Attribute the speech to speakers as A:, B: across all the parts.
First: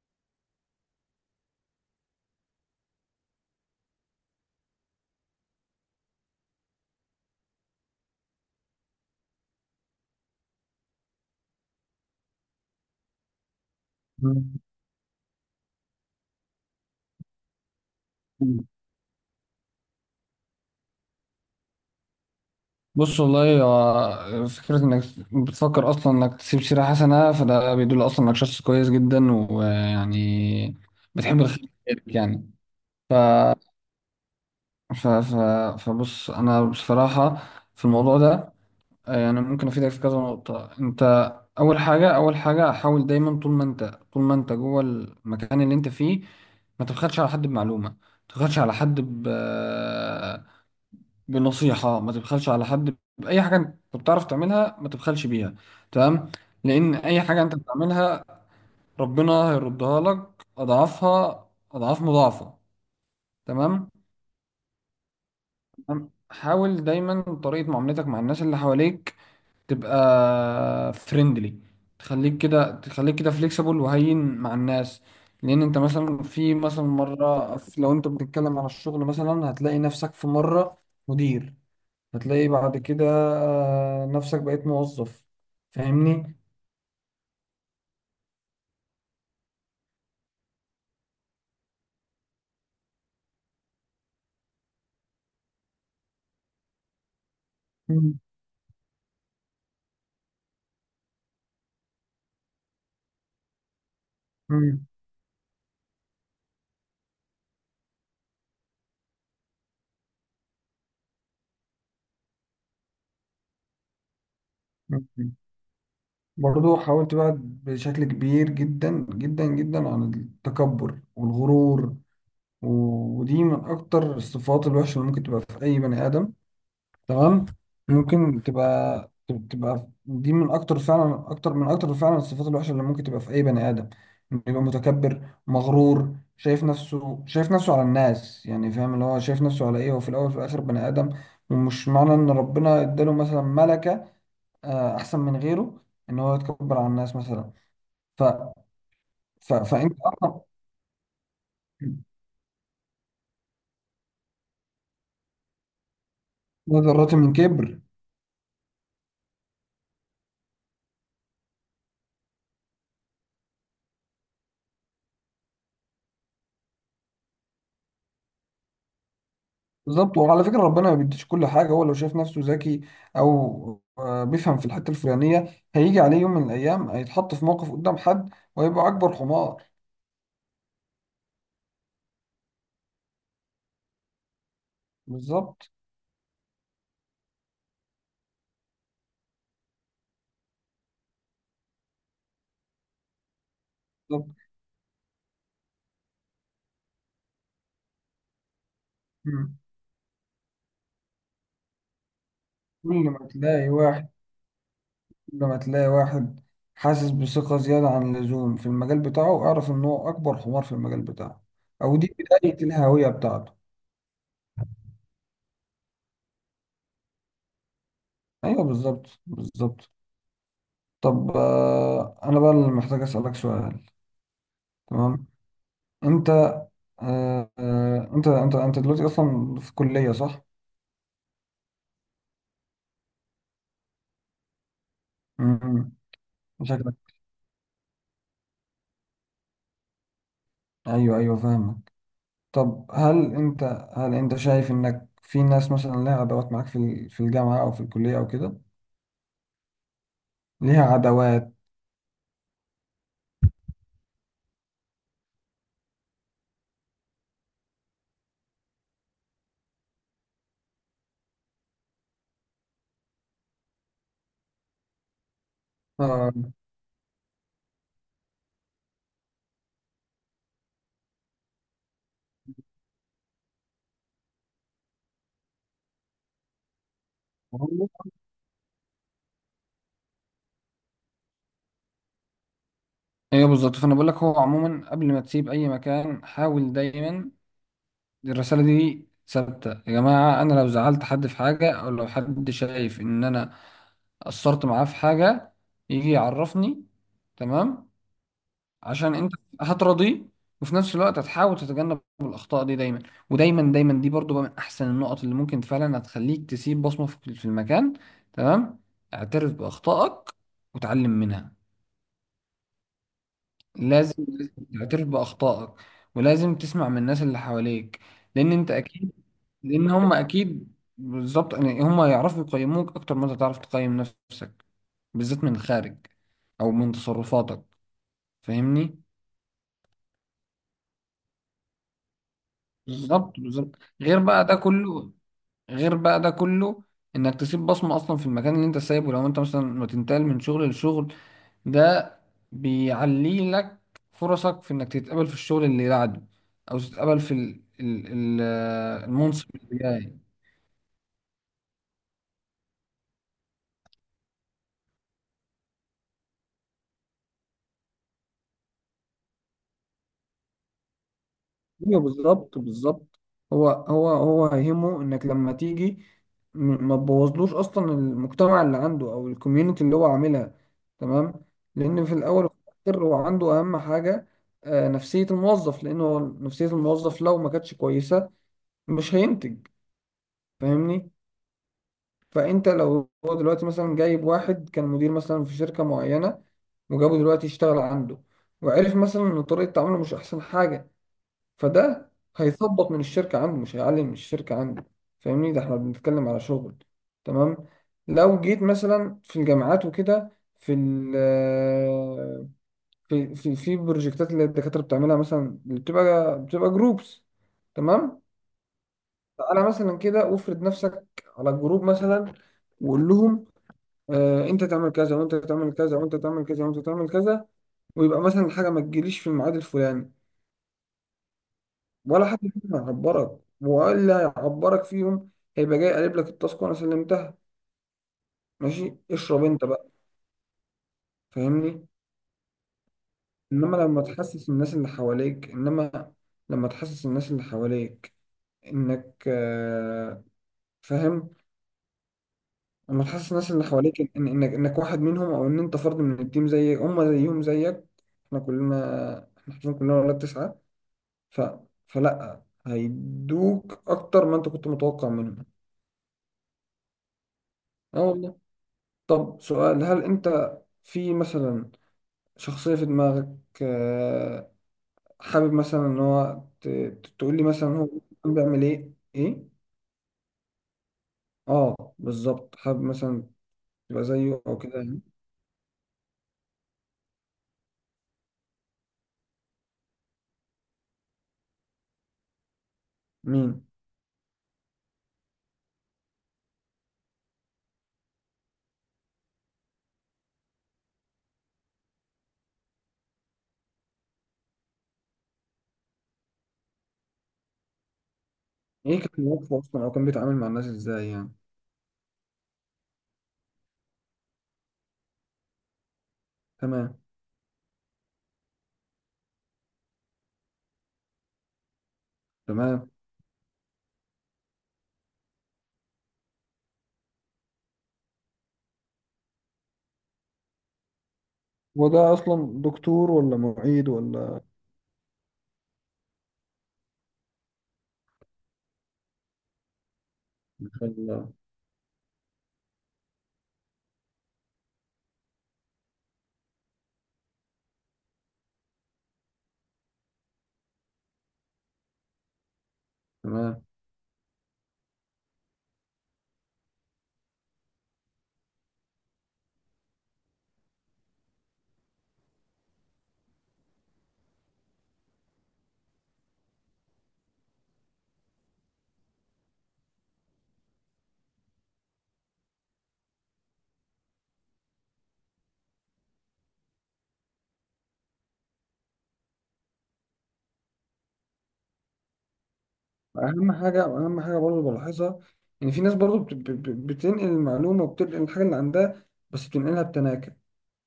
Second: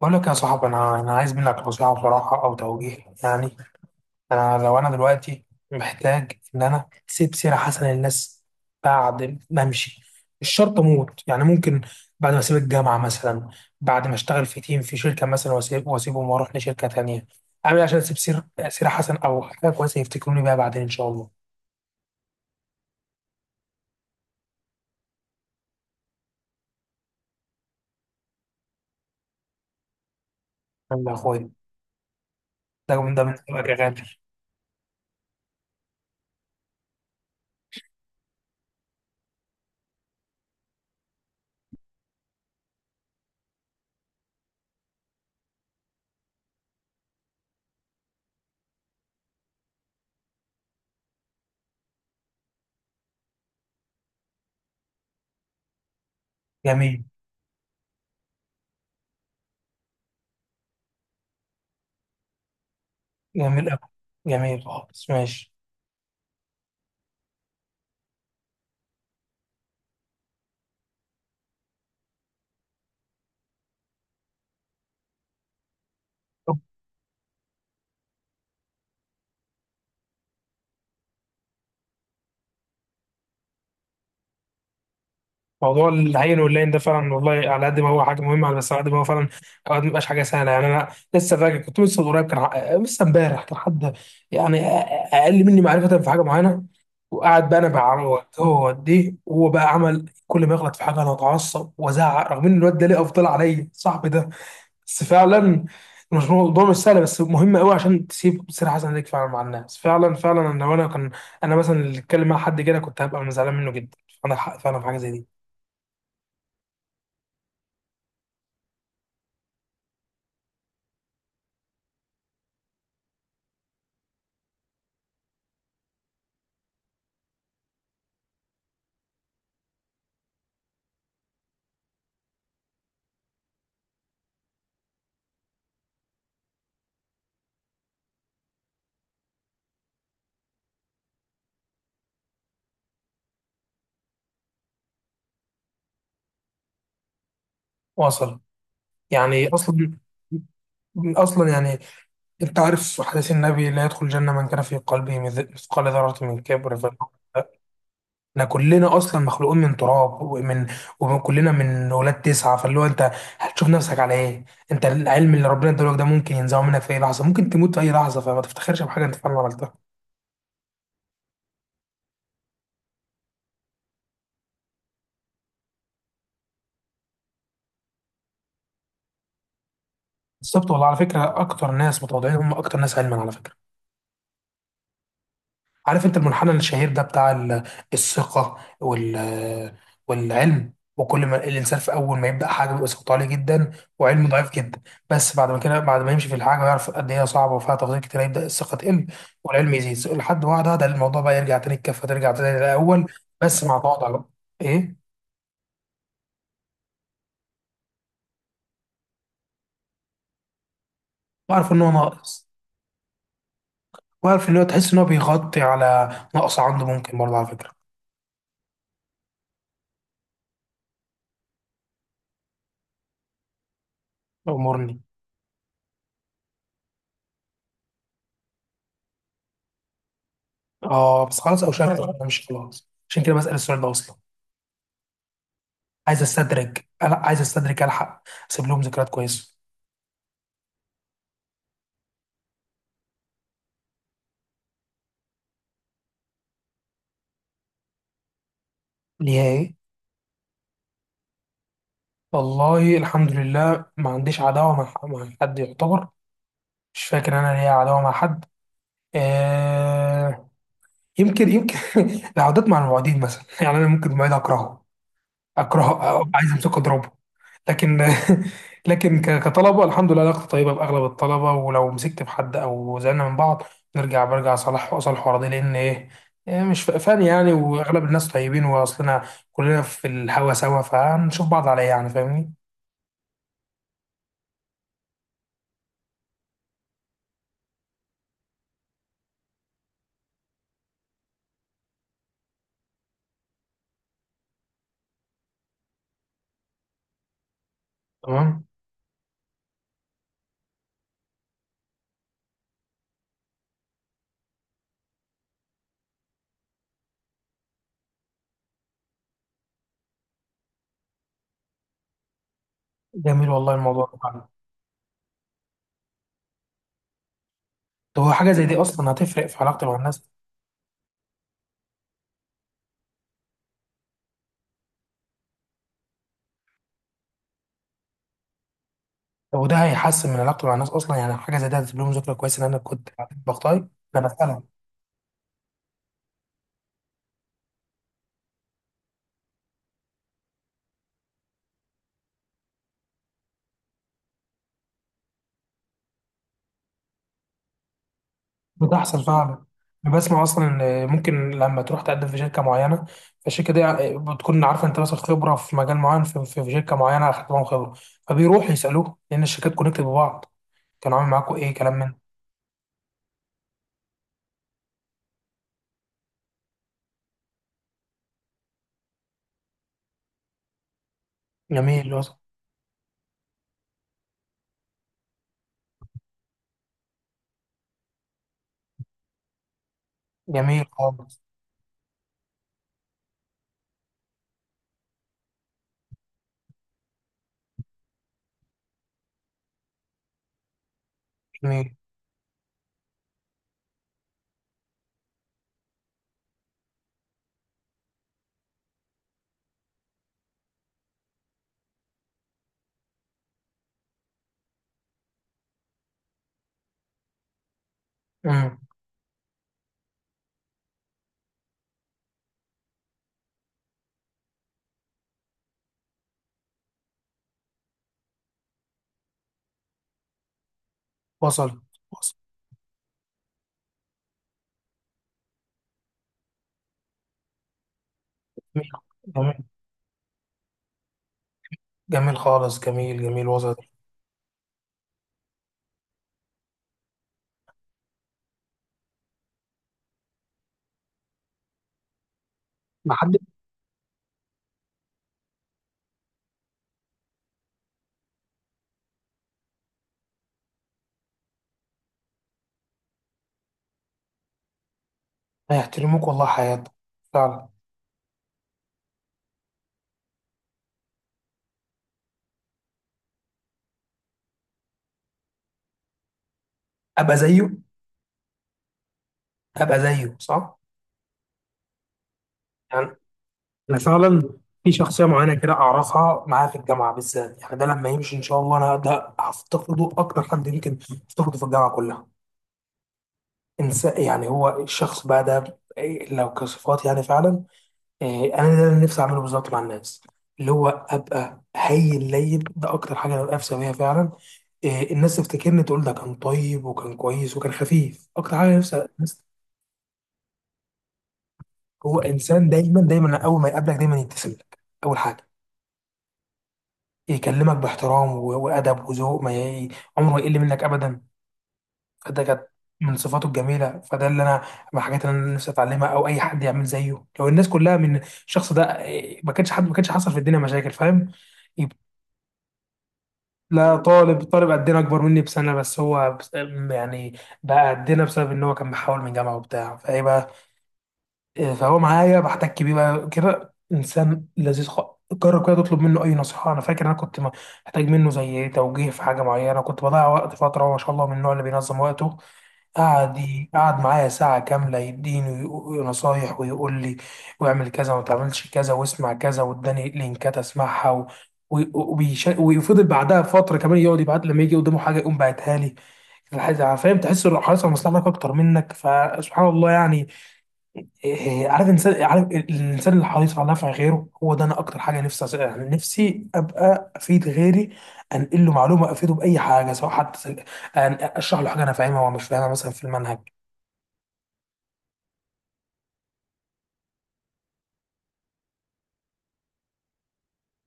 A: بقول لك يا صاحبي، انا عايز منك نصيحه بصراحه او توجيه. يعني انا لو انا دلوقتي محتاج ان انا اسيب سيره حسنه للناس بعد ما امشي، مش شرط اموت، يعني ممكن بعد ما اسيب الجامعه مثلا، بعد ما اشتغل
B: مم.
A: في تيم في شركه مثلا واسيبهم واروح لشركه تانية. اعمل إيه عشان اسيب سيره حسنه او حاجه كويسه يفتكروني بيها بعدين ان شاء الله؟
B: بص، والله هو فكرة انك بتفكر اصلا انك تسيب سيرة حسنة، فده بيدل اصلا انك شخص كويس جدا ويعني
A: يلا يا
B: بتحب
A: اخويا،
B: الخير، يعني.
A: ده
B: ف...
A: من ده من رأيك يا غالي.
B: ف... ف... فبص انا بصراحة في الموضوع ده، يعني ممكن افيدك في كذا نقطة. انت اول حاجة، حاول دايما طول ما انت، جوه المكان اللي انت فيه ما تبخلش على حد بمعلومة، ما تبخلش على حد بنصيحة، ما تبخلش على حد بأي حاجة أنت بتعرف تعملها، ما تبخلش بيها. تمام. لأن
A: جميل.
B: أي حاجة أنت بتعملها ربنا هيردها لك أضعافها أضعاف مضاعفة.
A: جميل أوي.
B: تمام
A: جميل خالص، ماشي.
B: تمام؟ حاول دايما طريقة معاملتك مع الناس اللي حواليك تبقى فريندلي، تخليك كده فليكسيبل وهين مع الناس. لأن أنت مثلا، في مثلا مرة لو أنت بتتكلم عن الشغل مثلا هتلاقي نفسك في مرة مدير، هتلاقي بعد كده نفسك بقيت موظف.
A: موضوع
B: فاهمني؟
A: العين واللين ده فعلا والله، على قد ما هو حاجه مهمه، على بس على قد ما هو فعلا اوقات ما بيبقاش حاجه سهله. يعني انا لسه فاكر، كنت لسه من قريب كان لسه امبارح كان حد، يعني اقل مني معرفه في حاجه معينه، وقعد بقى انا
B: مم.
A: بعرض، هو دي هو بقى عمل، كل ما يغلط في حاجه انا اتعصب وازعق، رغم ان الواد ده ليه افضل عليا، صاحبي ده.
B: مم.
A: بس فعلا مش سهل، بس مهم قوي عشان تسيب سيره حسنه ليك فعلا مع الناس. فعلا فعلا انا، وانا كان انا مثلا اللي اتكلم مع حد كده كنت هبقى زعلان منه جدا. عندك حق فعلا في حاجه زي دي.
B: مم. برضو حاولت بقى بشكل كبير جدا جدا جدا عن التكبر والغرور. ودي من اكتر الصفات الوحشة اللي ممكن تبقى في اي بني ادم. تمام. ممكن تبقى، دي من اكتر فعلا، اكتر من اكتر فعلا الصفات الوحشه اللي ممكن تبقى في اي بني ادم. إنه يبقى متكبر مغرور، شايف نفسه على الناس. يعني فاهم اللي هو شايف نفسه على ايه؟ هو في الاول وفي الاخر بني ادم. ومش معنى ان ربنا اداله مثلا ملكه احسن من غيره، ان هو يتكبر على الناس مثلا. ف...
A: واصل. يعني
B: فانت
A: اصلا،
B: اصلا.
A: اصلا يعني انت عارف حديث النبي: لا يدخل الجنه من كان في قلبه مثقال ذره من كبر.
B: لا، ذرة من كبر.
A: احنا كلنا اصلا مخلوقين من تراب ومن، وكلنا من ولاد تسعه، فاللي هو انت هتشوف نفسك على ايه؟ انت العلم اللي ربنا ادالك ده ممكن ينزعه منك في اي لحظه، ممكن تموت في اي لحظه، فما تفتخرش بحاجه انت فعلا عملتها.
B: بالظبط. وعلى فكرة ربنا ما بيديش كل حاجة. هو لو شايف نفسه ذكي، أو بيفهم في الحتة الفلانية، هيجي عليه يوم من الأيام هيتحط في موقف قدام حد، وهيبقى أكبر حمار.
A: بالظبط. والله على فكره اكتر ناس متواضعين هم اكتر ناس علما، على فكره.
B: بالظبط،
A: عارف انت المنحنى الشهير ده بتاع الثقة والعلم؟ وكل ما الانسان في اول ما يبدا حاجه بيبقى ثقته عاليه جدا وعلمه
B: بالظبط.
A: ضعيف جدا. بس بعد ما كده، بعد ما يمشي في الحاجه ويعرف قد ايه هي صعبه وفيها تفاصيل كتير، يبدا الثقه تقل
B: مم.
A: والعلم يزيد، لحد واحده ده الموضوع بقى يرجع تاني، الكفه ترجع تاني
B: كل
A: للاول،
B: ما
A: بس
B: تلاقي
A: مع
B: واحد
A: تواضع بقى. ايه.
B: كل ما تلاقي واحد حاسس بثقة زيادة عن اللزوم في المجال بتاعه، اعرف إن هو أكبر حمار في المجال بتاعه.
A: وعارف ان هو
B: أو دي
A: ناقص،
B: بداية الهوية بتاعته.
A: وعارف ان هو، تحس ان هو بيغطي على نقص عنده ممكن برضه على فكره.
B: أيوه، بالظبط، بالظبط. طب، أنا بقى اللي محتاج أسألك سؤال.
A: امورني.
B: تمام. انت آه آه، انت انت انت دلوقتي اصلا في كلية، صح؟
A: اه بس خلاص، او شكل انا مش خلاص، عشان كده بسال السؤال ده اصلا.
B: امم
A: عايز استدرج،
B: شكلك.
A: انا عايز استدرج الحق، اسيب لهم ذكريات كويسه.
B: ايوه، ايوه، فاهمك. طب هل انت، شايف انك في ناس مثلا لها عداوات معاك في في الجامعة، او في الكلية او كده،
A: ليها ايه؟
B: ليها عداوات؟
A: والله الحمد لله ما عنديش عداوه مع حد يعتبر. مش فاكر انا ليا عداوه مع حد. آه، يمكن، يمكن العودات مع المواعيدين مثلا يعني انا ممكن المواعيد اكرهه، اكره أبقى
B: آه.
A: عايز امسكه اضربه. لكن لكن كطلبه الحمد لله علاقتي طيبه باغلب الطلبه، ولو مسكت في حد او زعلنا من بعض نرجع برجع، صالح واصالح ورا دي، لان ايه، إيه، مش فاني يعني. واغلب الناس طيبين واصلنا كلنا في الهوا سوا، فهنشوف بعض عليه يعني، فاهمني.
B: ايوه، بالظبط. فانا بقول لك، هو عموما قبل ما تسيب اي مكان حاول دايما، الرساله دي ثابته يا جماعه: انا لو زعلت حد في حاجه، او لو حد شايف ان انا قصرت معاه في حاجه، يجي يعرفني. تمام.
A: تمام.
B: عشان انت هترضيه، وفي نفس الوقت هتحاول تتجنب الاخطاء دي دايما. ودايما دايما دي برضو بقى من احسن النقط اللي ممكن فعلا هتخليك تسيب بصمة في المكان. تمام. اعترف باخطائك وتعلم منها.
A: جميل والله الموضوع
B: لازم،
A: ده فعلا.
B: لازم تعترف باخطائك، ولازم تسمع من الناس اللي حواليك.
A: طب هو حاجه
B: لان
A: زي
B: انت
A: دي اصلا
B: اكيد،
A: هتفرق في علاقتي
B: لان
A: مع
B: هم
A: الناس؟
B: اكيد بالظبط يعني، هم يعرفوا يقيموك اكتر ما انت تعرف تقيم نفسك، بالذات من الخارج او من تصرفاتك. فاهمني؟
A: طب وده هيحسن من علاقتي مع الناس اصلا؟ يعني حاجه زي دي هتسيب لهم ذكرى كويسه ان انا كنت بعترف
B: بالظبط، بالظبط.
A: بخطاي؟ انا بسالك.
B: غير بقى ده كله انك تسيب بصمة اصلا في المكان اللي انت سايبه. لو انت مثلا ما تنتقل من شغل لشغل، ده بيعلي لك فرصك في انك تتقبل في الشغل اللي بعده، او تتقبل في
A: بتحصل
B: المنصب
A: فعلا،
B: اللي
A: انا
B: جاي.
A: بسمع اصلا ان ممكن لما تروح تقدم في شركه معينه، فالشركه دي بتكون عارفه انت مثلا خبره في مجال معين في شركه معينه اخدت معاهم خبره، فبيروحوا يسالوه، لان الشركات كونكتد ببعض، كان عامل معاكم ايه، كلام
B: ايوه،
A: من.
B: بالظبط، بالظبط. هو هيهمه انك لما تيجي ما تبوظلوش اصلا المجتمع اللي عنده او الكوميونتي اللي هو عاملها. تمام. لان
A: جميل،
B: في
A: وصل.
B: الاول وفي الاخر هو عنده اهم حاجه نفسيه الموظف. لان هو نفسيه الموظف لو ما كانتش كويسه مش هينتج.
A: جميل
B: فاهمني؟
A: خالص.
B: فانت لو هو دلوقتي مثلا جايب واحد كان مدير مثلا في شركه معينه، وجابه دلوقتي يشتغل عنده، وعرف مثلا ان طريقه تعامله مش احسن حاجه،
A: جميل.
B: فده هيثبط من الشركة عنده، مش هيعلي من الشركة عنده. فاهمني؟ ده احنا بنتكلم على شغل. تمام. لو جيت مثلا في الجامعات وكده، في بروجكتات اللي الدكاترة بتعملها مثلا، اللي بتبقى جروبس. تمام.
A: امم.
B: تعالى مثلا كده وافرض نفسك على الجروب مثلا، وقول لهم: آه، انت تعمل كذا، وانت تعمل كذا، وانت تعمل كذا، وانت تعمل كذا. ويبقى مثلا الحاجة ما تجيليش في الميعاد الفلاني،
A: وصل.
B: ولا
A: وصل.
B: حد فيهم هيعبرك، وإلا هيعبرك فيهم؟ هيبقى جاي قالب لك التاسك: وأنا سلمتها.
A: جميل.
B: ماشي، اشرب
A: جميل.
B: أنت بقى. فاهمني؟
A: جميل خالص، جميل، جميل، وصل.
B: إنما لما تحسس الناس اللي حواليك إنك فاهم، لما
A: ما
B: تحسس
A: حد.
B: الناس اللي حواليك إن إنك واحد منهم، أو إن أنت فرد من التيم زي هم، زيهم زيك. إحنا حرفيا كلنا ولاد تسعة. ف... فلأ، هيدوك أكتر ما أنت كنت متوقع منهم.
A: هيحترموك والله حياتك، فعلا.
B: اه، والله. طب سؤال، هل انت في مثلا شخصية في دماغك آه، حابب مثلا ان هو
A: ابقى
B: تقول لي مثلا
A: زيه.
B: هو بيعمل ايه؟ ايه.
A: ابقى زيه، صح.
B: اه، بالظبط، حابب
A: يعني
B: مثلا
A: انا
B: تبقى
A: فعلا
B: زيه او كده
A: في
B: يعني.
A: شخصيه معينه كده اعرفها، معاها في الجامعه بالذات. يعني ده لما يمشي ان شاء الله انا ده هفتقده اكتر حد، يمكن افتقده في الجامعه كلها.
B: مين؟
A: انسان، يعني هو الشخص بقى ده إيه، لو كصفات يعني فعلا، إيه، انا ده اللي نفسي اعمله بالظبط مع الناس، اللي هو ابقى هاي اللين ده اكتر حاجه انا نفسي بيها فعلا. إيه، الناس تفتكرني، تقول ده كان طيب وكان كويس وكان خفيف، اكتر حاجه
B: ايه
A: نفسي
B: كان
A: الناس.
B: موقفه اصلا، او كان بيتعامل مع الناس ازاي يعني؟
A: هو انسان دايما اول ما يقابلك دايما يبتسم لك، اول حاجه.
B: تمام.
A: يكلمك باحترام وادب وذوق، ما ي... عمره يقل منك ابدا. فده كانت
B: تمام.
A: من صفاته الجميله، فده اللي انا من الحاجات اللي انا نفسي اتعلمها، او اي حد يعمل زيه. لو الناس كلها من الشخص ده إيه، ما كانش حد، ما كانش حصل في الدنيا مشاكل، فاهم.
B: هو
A: يب-
B: ده اصلا دكتور ولا معيد
A: لا،
B: ولا؟
A: طالب، طالب قدنا، اكبر مني بسنه بس، هو يعني بقى قدنا بسبب ان هو كان محاول من جامعه وبتاع، فايه بقى.
B: ما شاء الله.
A: إيه، فهو معايا بحتك بيه بقى، كده انسان لذيذ خالص. جرب كده تطلب منه اي نصيحه. انا فاكر انا كنت محتاج منه زي توجيه في حاجه معينه، كنت بضيع وقت فتره، وما شاء الله من النوع اللي بينظم وقته، قعد
B: تمام.
A: قعد معايا ساعه كامله يديني نصايح ويقول لي واعمل كذا وما تعملش كذا واسمع كذا، واداني لينكات اسمعها و... ويفضل بعدها فتره كمان يقعد يبعت، لما يجي قدامه حاجه يقوم باعتها لي. فاهم، تحس انه حريص على مصلحتك اكتر منك، فسبحان الله يعني. إيه، عارف الانسان، عارف الانسان اللي حريص على نفع غيره، هو ده انا اكتر حاجه نفسي يعني نفسي ابقى افيد غيري، انقل له معلومه، افيده باي حاجه سواء حتى اشرح له حاجه انا فاهمها ومش فاهمها مثلا في المنهج.
B: اهم حاجة برضه بلاحظها، ان في ناس برضه بتنقل المعلومة، وبتنقل الحاجة اللي عندها بس بتنقلها بتناكر.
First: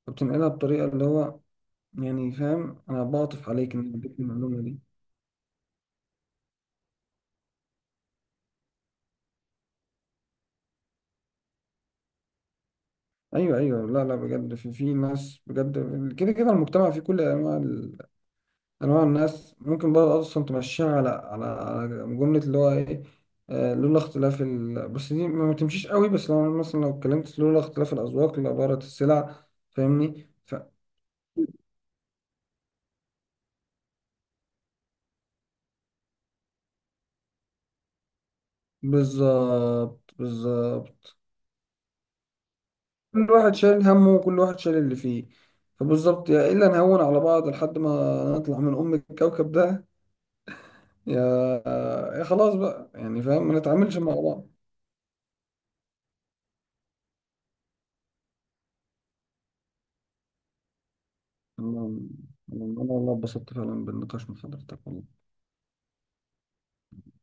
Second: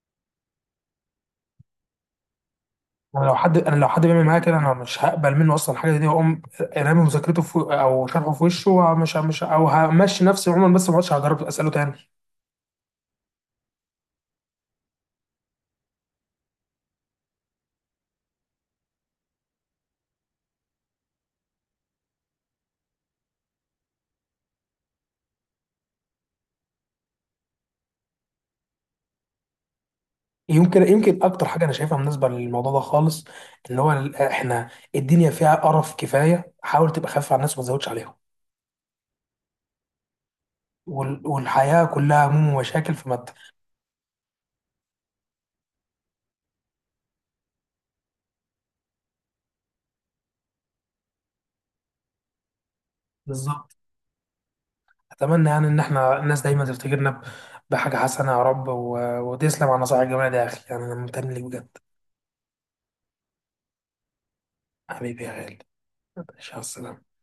B: فبتنقلها بطريقة، اللي هو يعني، فاهم، أنا بعطف عليك
A: انا
B: إن
A: لو
B: أنا
A: حد
B: اديك
A: بيعمل معايا كده
B: المعلومة
A: انا
B: دي.
A: مش هقبل منه اصلا الحاجه دي، واقوم رامي مذاكرته في، او شرحه في وشه، ومش مش او همشي نفسي عموما، بس ما عادش هجرب اساله تاني.
B: أيوه، أيوه، لا، لا، بجد. في ناس بجد، كده المجتمع فيه كل أنواع أنواع الناس. ممكن بقى أصلا تمشيها على جملة، اللي هو إيه؟ لولا اختلاف بس دي ما تمشيش قوي، بس لو مثلا، لو اتكلمت، لولا اختلاف الأذواق لبارت السلع. فاهمني؟
A: يمكن، يمكن اكتر حاجه انا شايفها مناسبه للموضوع ده خالص، اللي هو احنا الدنيا فيها قرف كفايه، حاول تبقى خفيف على الناس وما تزودش عليهم.
B: بالظبط، بالظبط.
A: والحياة كلها هموم ومشاكل في مت.
B: كل واحد شايل همه، وكل واحد شايل اللي فيه. فبالظبط، يا إلا نهون على بعض لحد ما نطلع من أم الكوكب ده، يا يا خلاص بقى يعني، فاهم، ما
A: بالظبط.
B: نتعاملش مع بعض.
A: أتمنى يعني إن إحنا الناس دايما تفتكرنا بحاجة حسنة يا رب، و... وتسلم على النصائح الجميلة دي يا أخي، يعني أنا ممتن ليك بجد.
B: أنا أنا والله اتبسطت فعلا بالنقاش مع حضرتك، والله.
A: حبيبي يا غالي. ماشي، على السلامة.